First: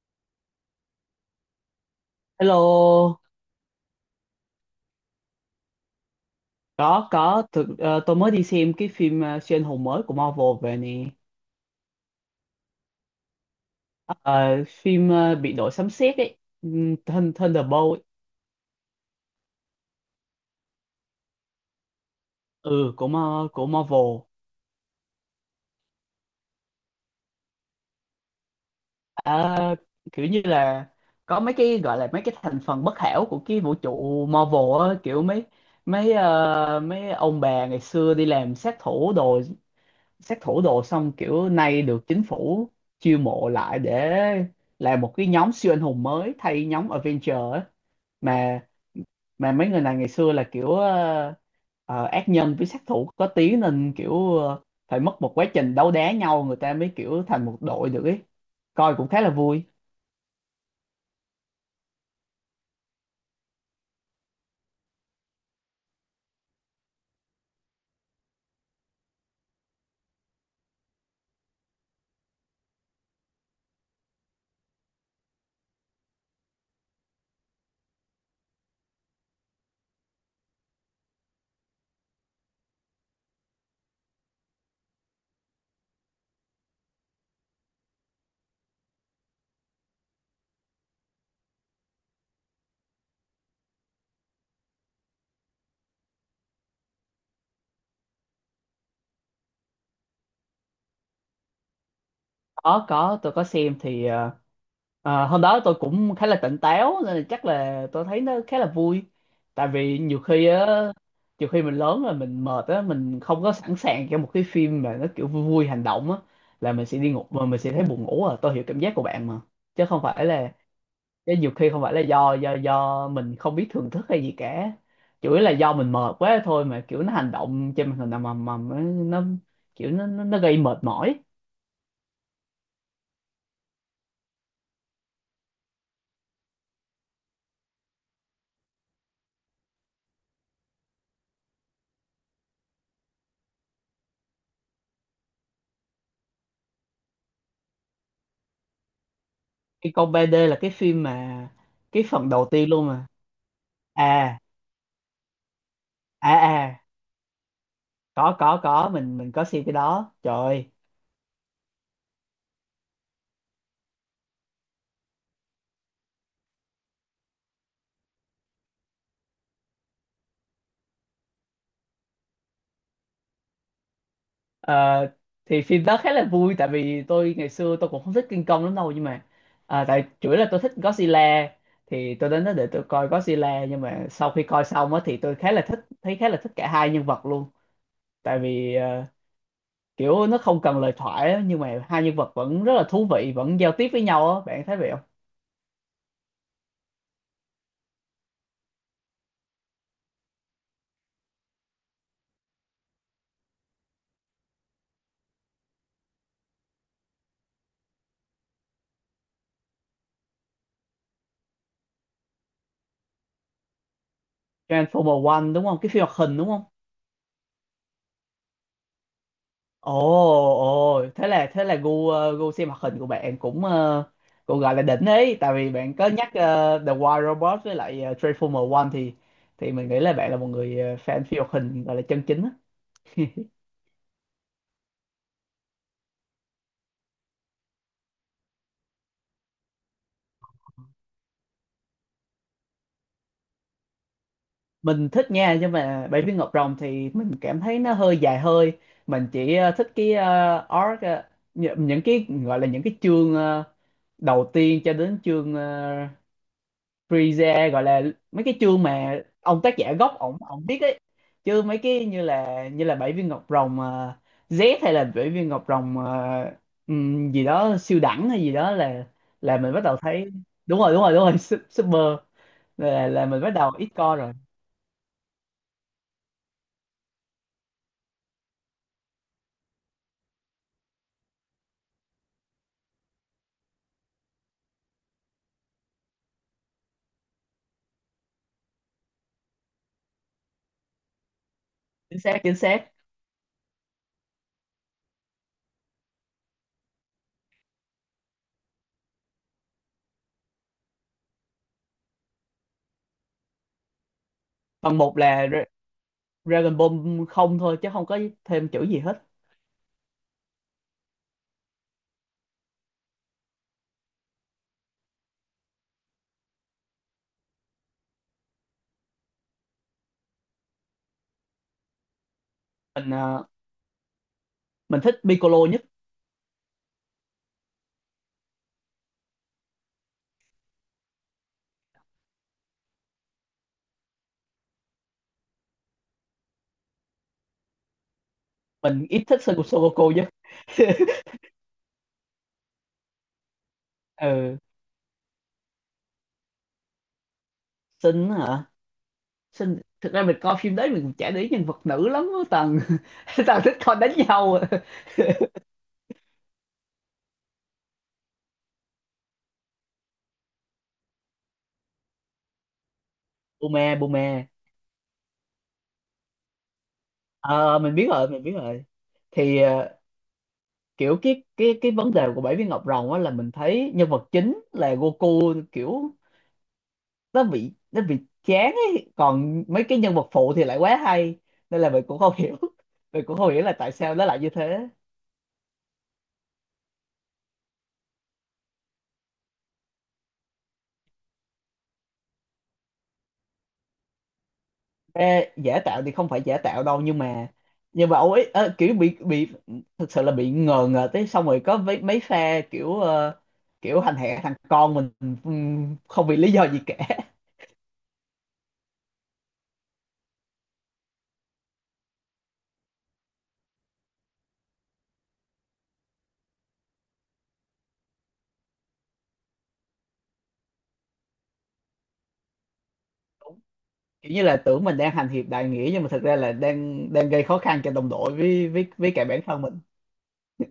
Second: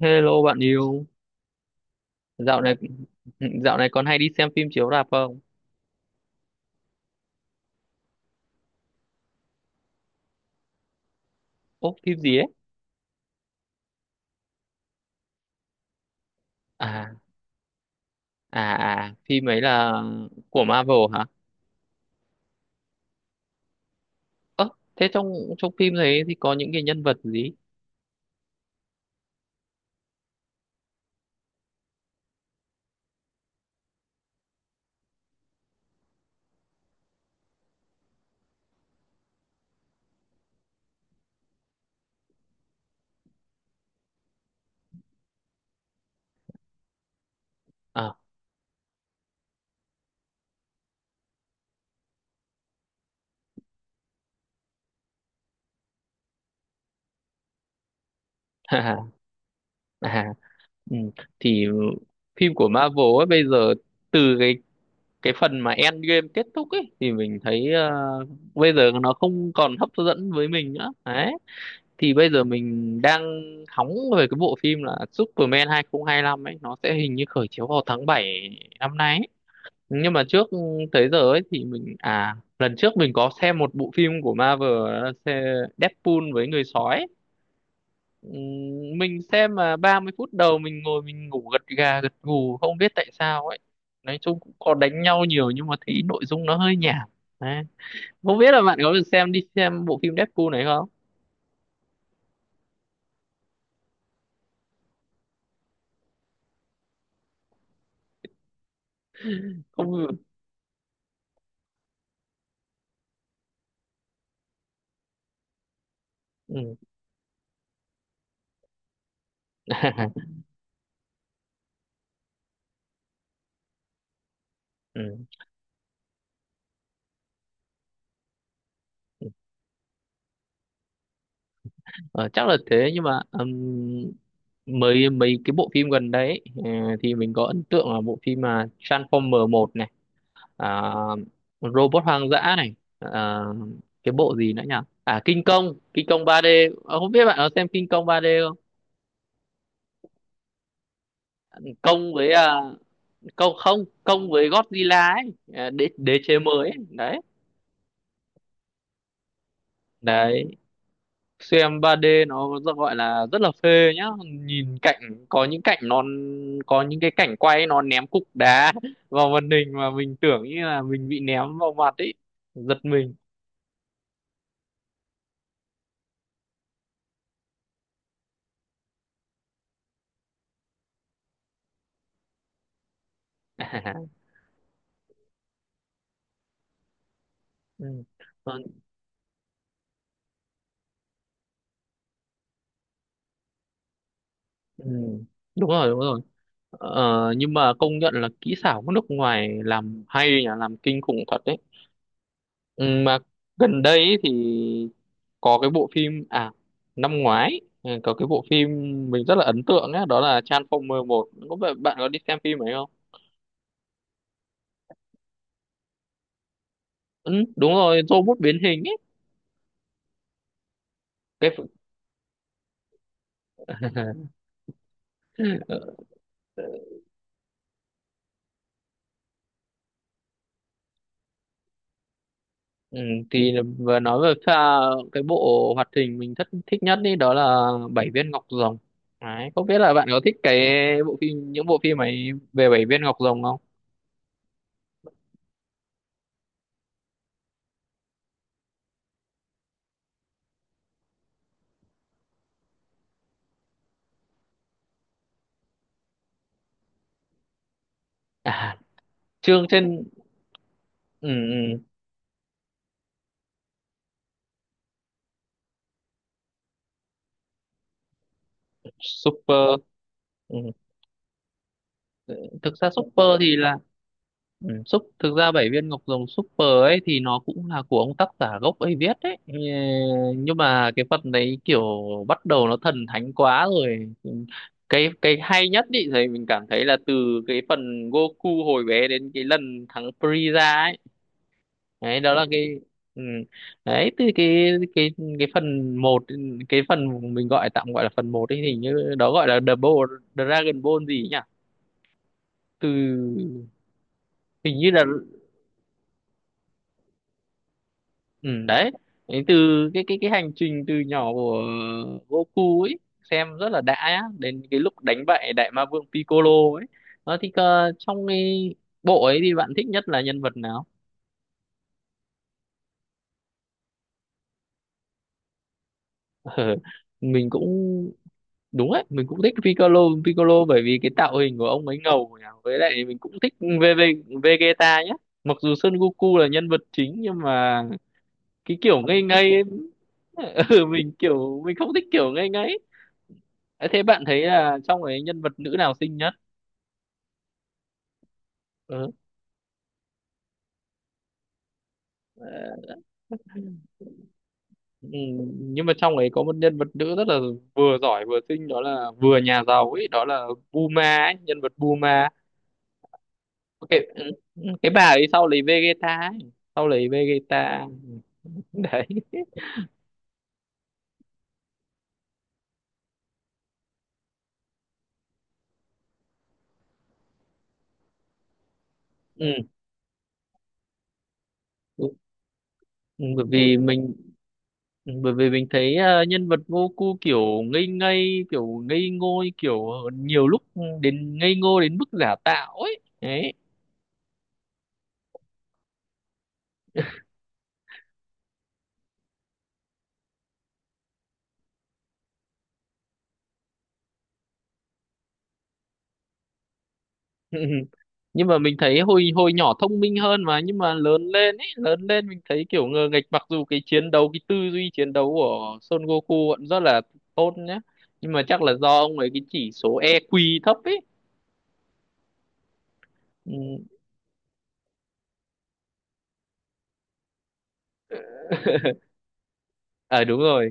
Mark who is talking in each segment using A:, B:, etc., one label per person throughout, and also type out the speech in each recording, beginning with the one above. A: Hello bạn yêu, dạo này
B: Hello,
A: dạo này còn hay đi xem phim chiếu rạp không?
B: có thực tôi mới đi xem cái phim siêu anh hùng mới của Marvel về nè.
A: Ố, phim gì ấy?
B: Ờ, phim bị đội sấm sét ấy,
A: À,
B: Thunderbolt ấy.
A: à, à, phim ấy là của Marvel hả?
B: Ừ của Marvel.
A: Ơ, thế trong trong phim đấy thì có những cái nhân vật gì?
B: Ờ, kiểu như là có mấy cái gọi là mấy cái thành phần bất hảo của cái vũ trụ Marvel á, kiểu mấy mấy ờ, mấy ông bà ngày xưa đi làm sát thủ đồ xong kiểu nay được chính phủ chiêu mộ lại để làm một cái nhóm siêu anh hùng mới thay nhóm Avenger ấy,
A: Ờ.
B: mà mà mấy người này ngày xưa là kiểu ác nhân với sát thủ có tiếng nên kiểu phải mất một quá trình đấu đá nhau người ta mới kiểu thành một đội được ấy, coi
A: À.
B: cũng khá là vui.
A: À. Ừ. Thì phim của Marvel ấy bây giờ từ cái phần mà Endgame kết thúc ấy thì mình thấy bây giờ nó không còn hấp dẫn với mình nữa. Đấy. Thì bây giờ mình đang hóng về cái bộ phim là Superman 2025 ấy, nó sẽ hình như khởi chiếu vào tháng 7 năm nay ấy. Nhưng mà trước tới giờ ấy thì mình à, lần trước mình có xem một bộ phim của Marvel, đó là Deadpool với người sói ấy. Mình xem mà 30 phút đầu mình ngồi mình ngủ gật gà gật gù không biết tại sao ấy, nói chung cũng có đánh nhau nhiều nhưng mà thấy nội dung nó hơi nhảm. Đấy. Không biết là bạn có được xem đi xem bộ phim Deadpool này không
B: Có tôi có xem thì hôm đó tôi cũng khá là tỉnh táo nên là chắc là tôi thấy nó khá là vui, tại vì nhiều
A: không
B: khi á, nhiều khi mình lớn rồi mình mệt á, mình không có sẵn sàng cho một cái phim mà nó kiểu vui vui hành động á, là
A: Ừ.
B: mình sẽ đi ngủ mà mình sẽ thấy buồn ngủ, à tôi hiểu cảm giác của bạn mà. chứ không phải là Chứ nhiều khi không phải là do mình không biết thưởng thức hay gì cả,
A: Ừ.
B: chủ yếu là do mình mệt quá thôi, mà kiểu nó hành động trên màn hình ầm ầm ầm ấy, nó kiểu nó gây mệt mỏi.
A: Ờ, chắc là thế nhưng mà mấy mấy cái bộ phim gần đấy ấy, ờ, thì mình có ấn tượng là bộ phim mà Transformer một này, à, Robot hoang dã này, à, cái bộ gì nữa nhỉ, à, King Kong, King Kong 3D. Ờ, không biết bạn có xem King Kong 3D không.
B: Cái con 3D là cái phim mà cái
A: Kong
B: phần
A: với
B: đầu
A: à,
B: tiên luôn mà.
A: Kong, không, Kong
B: à
A: với Godzilla ấy, à, đế đế
B: à
A: chế mới ấy.
B: à
A: Đấy.
B: có mình có xem cái đó, trời
A: Đấy,
B: ơi.
A: xem 3D nó rất là phê nhá. Nhìn cảnh có những cái cảnh quay nó ném cục đá vào màn hình mà mình tưởng như là mình bị ném vào mặt ấy, giật mình.
B: Ờ, thì phim đó khá là vui, tại vì tôi ngày xưa tôi cũng không thích King Kong lắm đâu, nhưng mà tại chủ yếu là tôi thích Godzilla, thì tôi đến đó để tôi coi Godzilla, nhưng mà sau khi coi xong á thì tôi khá là thích, thấy khá là thích cả hai nhân vật luôn.
A: Ừ.
B: Tại
A: Còn-
B: vì kiểu nó không cần lời thoại á, nhưng mà hai nhân vật vẫn rất là thú vị, vẫn giao tiếp với nhau á, bạn thấy
A: ừ,
B: vậy không?
A: đúng rồi đúng rồi, ờ, nhưng mà công nhận là kỹ xảo của nước ngoài làm hay nhỉ, làm kinh khủng thật đấy. Ừ, mà gần đây ấy thì có cái bộ phim, à, năm ngoái, ừ, có cái bộ phim mình rất là ấn tượng ấy, đó là Transformer một, có bạn bạn có đi xem phim ấy không?
B: Transformer One đúng không? Cái phim hoạt hình đúng không?
A: Ừ, đúng rồi, robot biến hình ấy.
B: Ồ, ồ, thế
A: cái
B: là gu xem hoạt hình của bạn cũng cũng gọi là đỉnh ấy, tại vì bạn có nhắc The Wild Robot với lại Transformer One, thì mình nghĩ là bạn là một người fan phim hoạt hình gọi là chân chính á.
A: ừ, thì vừa nói về pha cái bộ hoạt hình mình thất thích nhất đi, đó là Bảy viên ngọc rồng. Đấy, không biết là bạn có thích cái bộ phim, những bộ phim ấy về Bảy viên ngọc rồng không?
B: Mình thích nha, nhưng mà Bảy viên ngọc rồng thì mình cảm thấy nó hơi dài hơi. Mình chỉ thích cái arc, những cái gọi là những cái chương đầu tiên cho đến chương freeze, gọi là mấy cái
A: À,
B: chương mà ông
A: chương
B: tác giả
A: trên.
B: gốc ổng ổng viết ấy.
A: Ừ,
B: Chứ mấy
A: ừ,
B: cái như là bảy viên ngọc rồng Z, hay là bảy viên ngọc rồng gì đó siêu đẳng hay gì đó, là mình
A: super.
B: bắt đầu thấy,
A: Ừ,
B: đúng rồi đúng rồi đúng rồi, super,
A: thực ra
B: là
A: super
B: mình bắt
A: thì
B: đầu
A: là
B: ít coi rồi.
A: ừ, súp, thực ra bảy viên ngọc rồng super ấy thì nó cũng là của ông tác giả gốc ấy viết đấy. Ừ, nhưng mà cái phần đấy kiểu bắt đầu nó thần thánh quá rồi. Cái hay nhất ý thì mình cảm thấy là từ cái phần Goku hồi bé đến cái lần thắng Frieza ấy. Đấy
B: Chính
A: đó
B: xác,
A: là
B: chính
A: cái,
B: xác.
A: ừ. Đấy từ cái phần một, cái phần mình gọi tạm gọi là phần một ấy thì như đó gọi là Double Dragon Ball gì nhỉ, từ hình như
B: Phần
A: là...
B: một là Dragon Ball không thôi, chứ không có
A: Ừ,
B: thêm chữ
A: đấy.
B: gì hết.
A: Đấy, từ cái hành trình từ nhỏ của Goku ấy xem rất là đã á, đến cái lúc đánh bại đại ma vương Piccolo ấy. Đó thì trong cái bộ ấy thì bạn thích nhất là nhân vật nào?
B: mình ờ, mình thích Piccolo nhất.
A: Ờ, mình cũng, đúng đấy, mình cũng thích Piccolo. Piccolo bởi vì cái tạo hình của ông ấy ngầu nhỉ, với lại mình cũng thích Vegeta nhé, mặc dù Son Goku là nhân vật chính nhưng mà cái kiểu
B: Mình
A: ngây
B: ít thích
A: ngây
B: Son
A: ấy,
B: Goku nhất.
A: ừ, mình kiểu mình không thích kiểu ngây ngây. Thế thế bạn thấy
B: Ừ,
A: là trong ấy nhân vật nữ nào xinh nhất?
B: xinh hả?
A: Ừ.
B: Xin, thực ra mình coi phim đấy mình cũng chả để ý nhân vật nữ lắm á
A: Ờ,
B: Tần. Tần thích coi đánh nhau à.
A: ừ. Nhưng mà trong ấy có một nhân vật nữ rất là vừa giỏi vừa xinh, đó là vừa nhà giàu ấy, đó là Bulma ấy, nhân vật Bulma.
B: Bume,
A: Cái
B: Bume,
A: cái bà ấy sau lấy Vegeta ấy, sau lấy
B: ờ
A: Vegeta.
B: mình biết rồi, mình biết rồi.
A: Đấy.
B: Thì kiểu cái vấn đề của Bảy Viên Ngọc Rồng á, là mình thấy nhân vật chính là Goku kiểu nó bị chán ấy,
A: Ừ.
B: còn mấy cái nhân vật phụ thì lại quá hay, nên là mình
A: Ừ,
B: cũng không hiểu,
A: ừ.
B: mình cũng
A: Bởi
B: không hiểu là
A: vì
B: tại
A: mình
B: sao nó lại như thế.
A: ừ, bởi vì mình thấy nhân vật Goku kiểu ngây ngây, kiểu ngây ngô kiểu nhiều lúc, ừ, đến ngây ngô đến mức giả tạo ấy. Đấy.
B: Ê, giả tạo thì không phải giả tạo đâu, nhưng mà ông ấy kiểu bị thực sự là bị ngờ ngờ tới, xong rồi có mấy mấy pha kiểu hành hạ thằng con mình, không vì lý do gì cả,
A: Nhưng mà mình thấy hồi hồi nhỏ thông minh hơn mà, nhưng mà lớn lên ấy, lớn lên mình thấy kiểu ngờ nghệch, mặc dù cái chiến đấu cái tư duy chiến đấu của Son Goku vẫn rất là tốt nhá, nhưng mà chắc là do ông ấy cái chỉ số EQ thấp ấy. Ừ.
B: kiểu như là tưởng mình đang hành hiệp đại nghĩa, nhưng mà thực ra là đang đang gây khó khăn cho đồng đội với với cả bản thân mình.
A: À, đúng rồi.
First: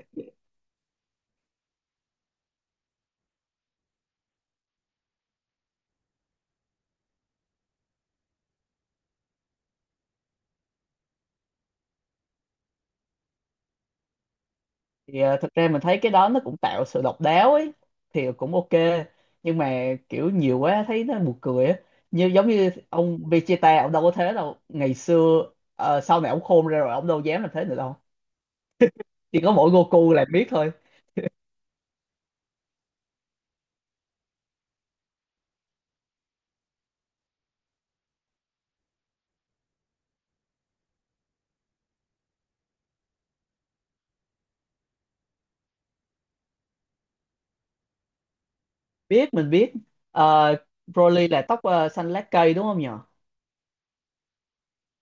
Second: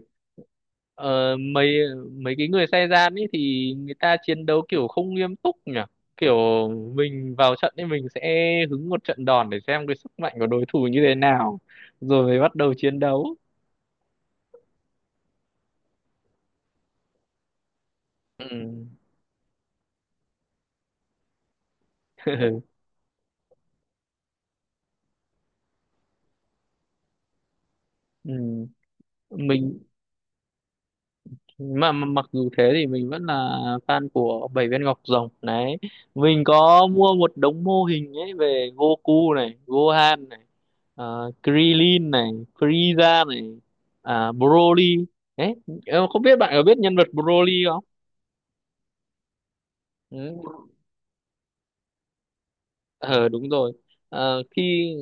A: Ờ, mấy mấy cái người Saiyan ấy thì người ta chiến đấu kiểu không nghiêm túc nhỉ, kiểu mình vào trận thì mình sẽ hứng một trận đòn để xem cái sức mạnh của đối thủ như thế nào rồi mới bắt đầu chiến đấu.
B: Thì thực ra mình thấy cái đó nó cũng tạo sự độc đáo ấy, thì
A: Ừ.
B: cũng ok, nhưng mà kiểu nhiều quá thấy nó buồn cười á, như giống như ông Vegeta ông đâu có thế đâu ngày xưa. Ờ, sau này ông khôn ra rồi ông đâu dám làm thế nữa đâu,
A: Ừ.
B: chỉ có mỗi
A: mình
B: Goku là biết thôi.
A: mà mặc dù thế thì mình vẫn là fan của Bảy Viên Ngọc Rồng đấy, mình có mua một đống mô hình ấy về Goku này, Gohan này, Krillin này, Frieza này, à, Broly. Đấy, em không biết bạn có biết nhân vật Broly không.
B: Mình biết. Ờ,
A: Ừ.
B: Broly là tóc xanh lá cây đúng không nhỉ?
A: Ờ, đúng rồi. Ờ, khi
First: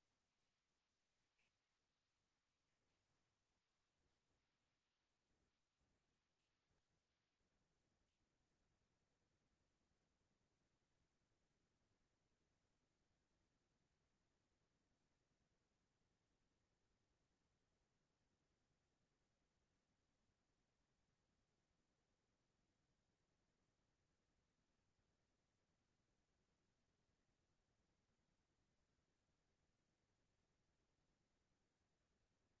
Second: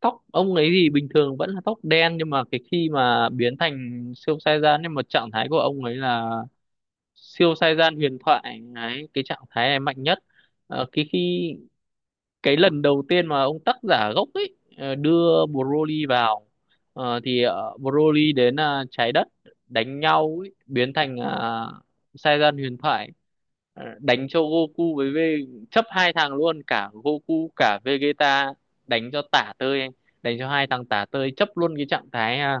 A: Tóc ông ấy thì bình thường vẫn là tóc đen nhưng mà cái khi mà biến thành siêu Saiyan, nhưng mà trạng thái của ông ấy là siêu sai gian huyền thoại ấy, cái trạng thái này mạnh nhất. Ờ, cái lần đầu tiên mà ông tác giả gốc ấy đưa Broly vào, thì Broly đến trái đất đánh nhau ấy, biến thành sai gian huyền thoại. Ờ, đánh cho Goku với V chấp hai thằng luôn cả Goku cả Vegeta, đánh cho tả tơi, đánh cho hai thằng tả tơi chấp luôn cái trạng thái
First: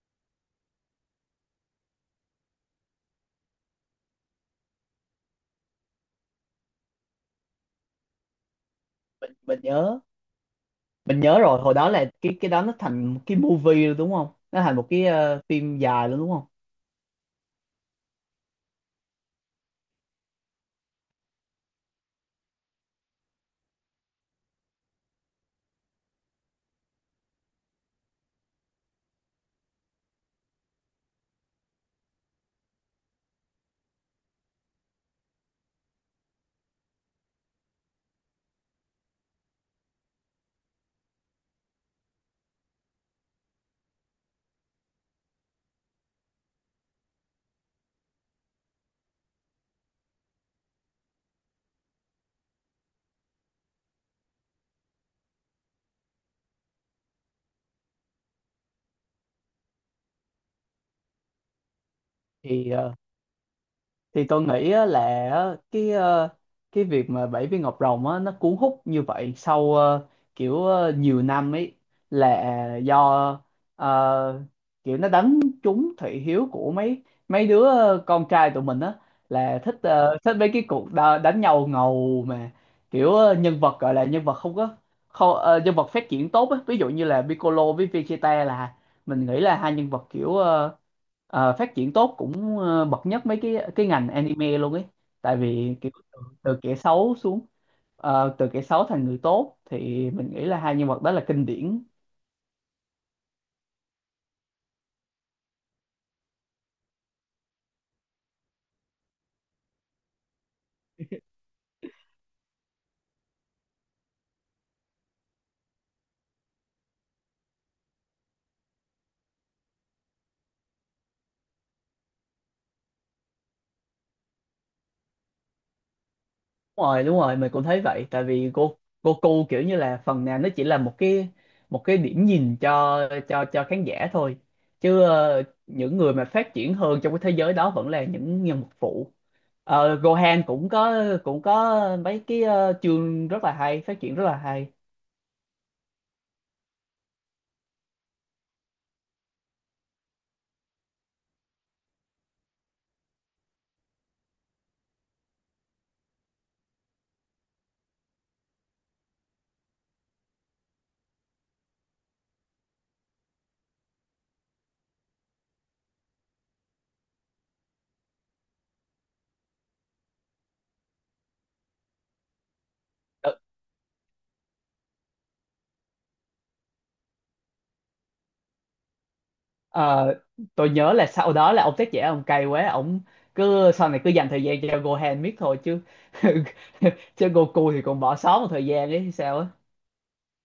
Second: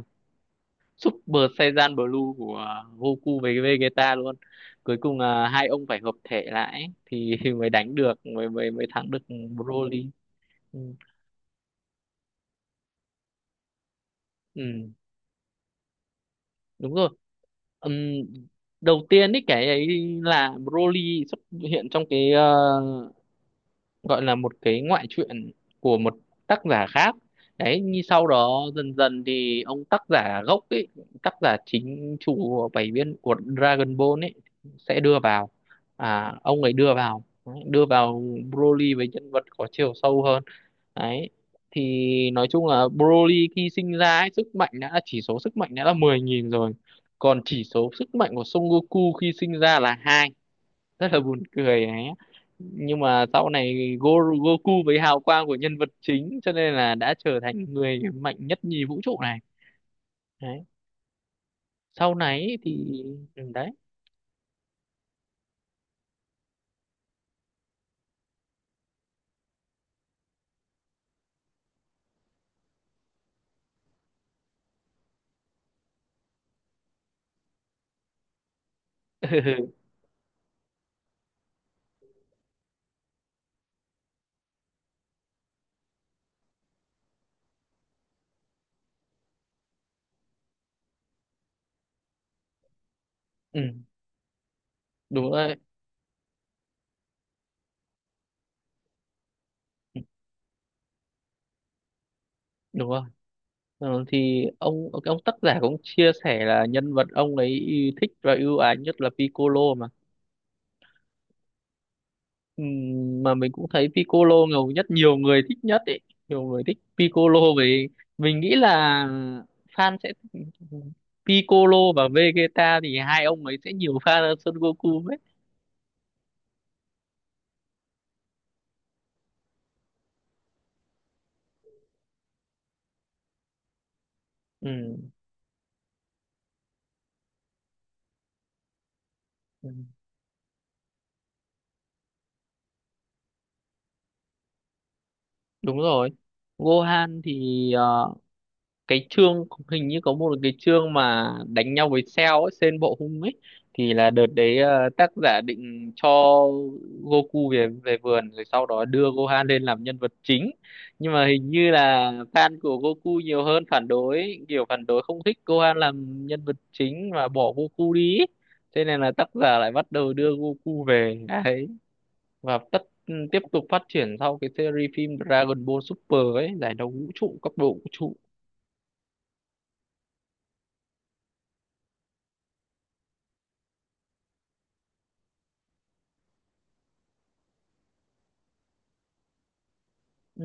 A: Super Saiyan Blue của à, Goku với Vegeta luôn. Cuối cùng là hai ông phải hợp thể lại ấy, thì mới đánh được, mới mới mới thắng được
B: mình mình nhớ
A: Broly. Ừ,
B: mình nhớ rồi, hồi đó là cái đó nó thành một cái movie rồi đúng không, nó thành một
A: ừ,
B: cái phim dài luôn đúng không?
A: đúng rồi. Ừm, đầu tiên ấy cái ấy là Broly xuất hiện trong cái à, gọi là một cái ngoại truyện của một tác giả khác đấy, như sau đó dần dần thì ông tác giả gốc ấy, tác giả chính chủ của bảy viên của Dragon Ball ấy sẽ đưa vào, à, ông ấy đưa vào đấy, đưa vào Broly với nhân vật có chiều sâu hơn đấy. Thì nói chung là Broly khi sinh ra ấy, sức mạnh đã chỉ số sức mạnh đã là 10.000 rồi, còn chỉ số sức mạnh của Son Goku khi sinh ra là hai. Rất là buồn cười ấy, nhưng mà sau này Goku với hào quang của nhân vật chính cho nên là đã trở thành người mạnh nhất nhì vũ trụ này. Đấy, sau này ý
B: thì ờ,
A: thì ừ, đấy.
B: thì tôi nghĩ á là á, cái ờ, cái việc mà Bảy Viên Ngọc Rồng á, nó cuốn hút như vậy sau nhiều năm ấy, là do ờ, kiểu nó đánh trúng thị hiếu của mấy mấy đứa con trai tụi mình á, là thích thích mấy cái đánh nhau ngầu, mà kiểu nhân vật gọi là nhân vật không có không, ờ, nhân vật phát triển tốt á, ví dụ như là Piccolo với Vegeta, là mình nghĩ là hai nhân vật phát triển tốt cũng bậc nhất mấy
A: Ừ,
B: cái ngành anime luôn ấy,
A: đúng
B: tại
A: rồi.
B: vì kiểu từ kẻ xấu xuống, từ kẻ xấu thành người tốt, thì
A: Ừ,
B: mình nghĩ là hai nhân vật đó là kinh điển.
A: đúng rồi. Ờ, thì ông tác giả cũng chia sẻ là nhân vật ông ấy thích và ưu ái nhất là Piccolo mà. Mà mình cũng thấy Piccolo ngầu nhất, nhiều người thích nhất ấy, nhiều người thích Piccolo. Về mình nghĩ là fan sẽ, Piccolo và Vegeta thì hai ông ấy sẽ nhiều fan hơn Son Goku ấy.
B: Đúng rồi, mình cũng thấy vậy, tại vì Goku kiểu như là phần nào nó chỉ là một cái điểm nhìn cho cho khán giả thôi. Chứ
A: Ừm,
B: những người mà phát triển hơn trong cái thế giới đó vẫn là những nhân vật phụ.
A: ừm,
B: Ờ, Gohan cũng có mấy cái chương rất là hay, phát triển rất là hay.
A: đúng rồi. Gohan thì ờ, cái chương hình như có một cái chương mà đánh nhau với Cell ấy, Sen Bộ Hung ấy, thì là đợt đấy tác giả định cho Goku về về vườn rồi sau đó đưa Gohan lên làm nhân vật chính, nhưng mà hình như là fan của Goku nhiều hơn phản đối, kiểu phản đối không thích Gohan làm nhân vật chính và bỏ Goku đi ấy. Thế nên là tác giả lại bắt đầu đưa Goku về đấy và
B: Ờ,
A: tiếp tục phát triển sau cái series phim Dragon Ball Super ấy, giải đấu vũ trụ cấp độ vũ trụ.
B: Ờ, tôi nhớ là sau đó là ông tác giả ông cay quá, ông sau này cứ dành thời gian cho Gohan miết thôi, chứ chứ Goku thì còn bỏ sót một thời gian đấy sao á.
A: Ừ,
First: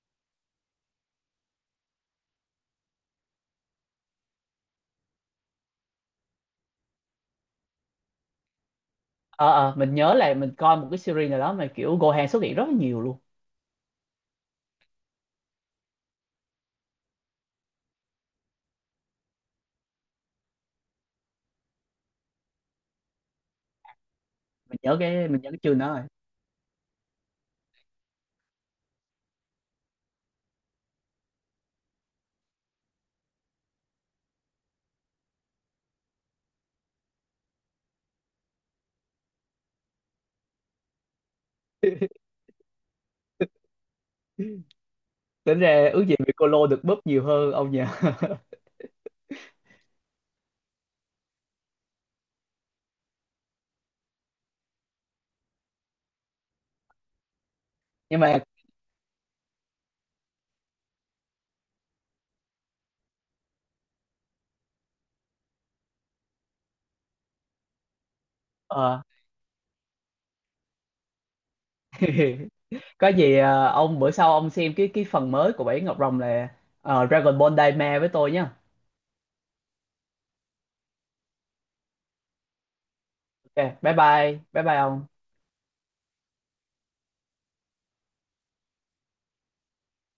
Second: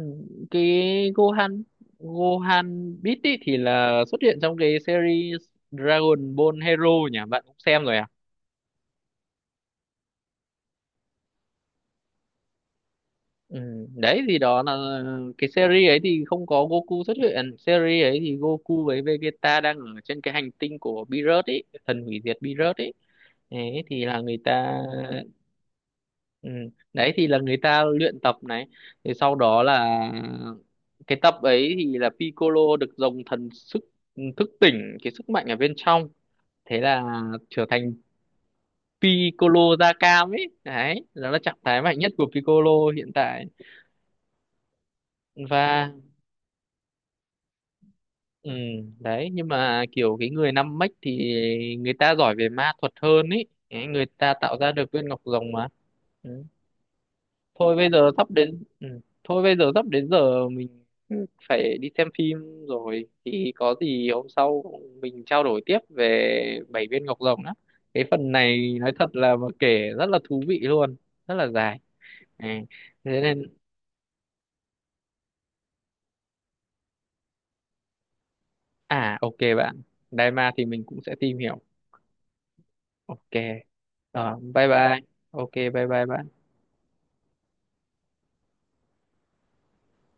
A: cái Gohan Gohan Beat ý thì là xuất hiện trong cái series Dragon Ball Hero nhỉ, bạn cũng xem rồi à.
B: Ờ, mình nhớ là mình coi một cái series nào đó mà kiểu Gohan xuất hiện rất là nhiều luôn.
A: Ừ, đấy thì đó là cái series ấy thì không có Goku xuất hiện, series ấy thì Goku với Vegeta đang ở trên cái hành tinh của Beerus ấy, thần hủy diệt Beerus ấy. Đấy thì là người ta
B: Mình nhớ cái chương đó rồi.
A: ừ, đấy thì là người ta luyện tập này, thì sau đó là cái tập ấy thì là Piccolo được dòng thần sức thức tỉnh cái sức mạnh ở bên trong, thế là trở thành Piccolo da cam ấy, đấy đó là trạng thái mạnh nhất của Piccolo hiện tại.
B: Tính ra
A: Và
B: ước gì bị cô Lô được búp nhiều hơn ông nhỉ.
A: ừ, đấy. Nhưng mà kiểu cái người năm mech thì người ta giỏi về ma thuật hơn ấy, đấy, người ta tạo ra được viên ngọc rồng mà. Ừ. thôi bây giờ
B: Nhưng
A: sắp
B: mà
A: đến ừ. Thôi bây giờ sắp đến giờ mình phải đi xem phim rồi, thì có gì hôm sau mình trao đổi tiếp về bảy viên ngọc rồng đó, cái phần này nói
B: ờ,
A: thật là mà kể rất là thú vị luôn, rất là dài. À,
B: có
A: thế
B: gì
A: nên,
B: ông bữa sau ông xem cái phần mới của Bảy Ngọc Rồng là Dragon Ball Daima với tôi nhá.
A: à, ok bạn. Đài ma thì mình cũng sẽ tìm hiểu. Ok.
B: Ok,
A: Ờ,
B: bye
A: bye
B: bye
A: bye.
B: ông.
A: Ok bye bye bạn.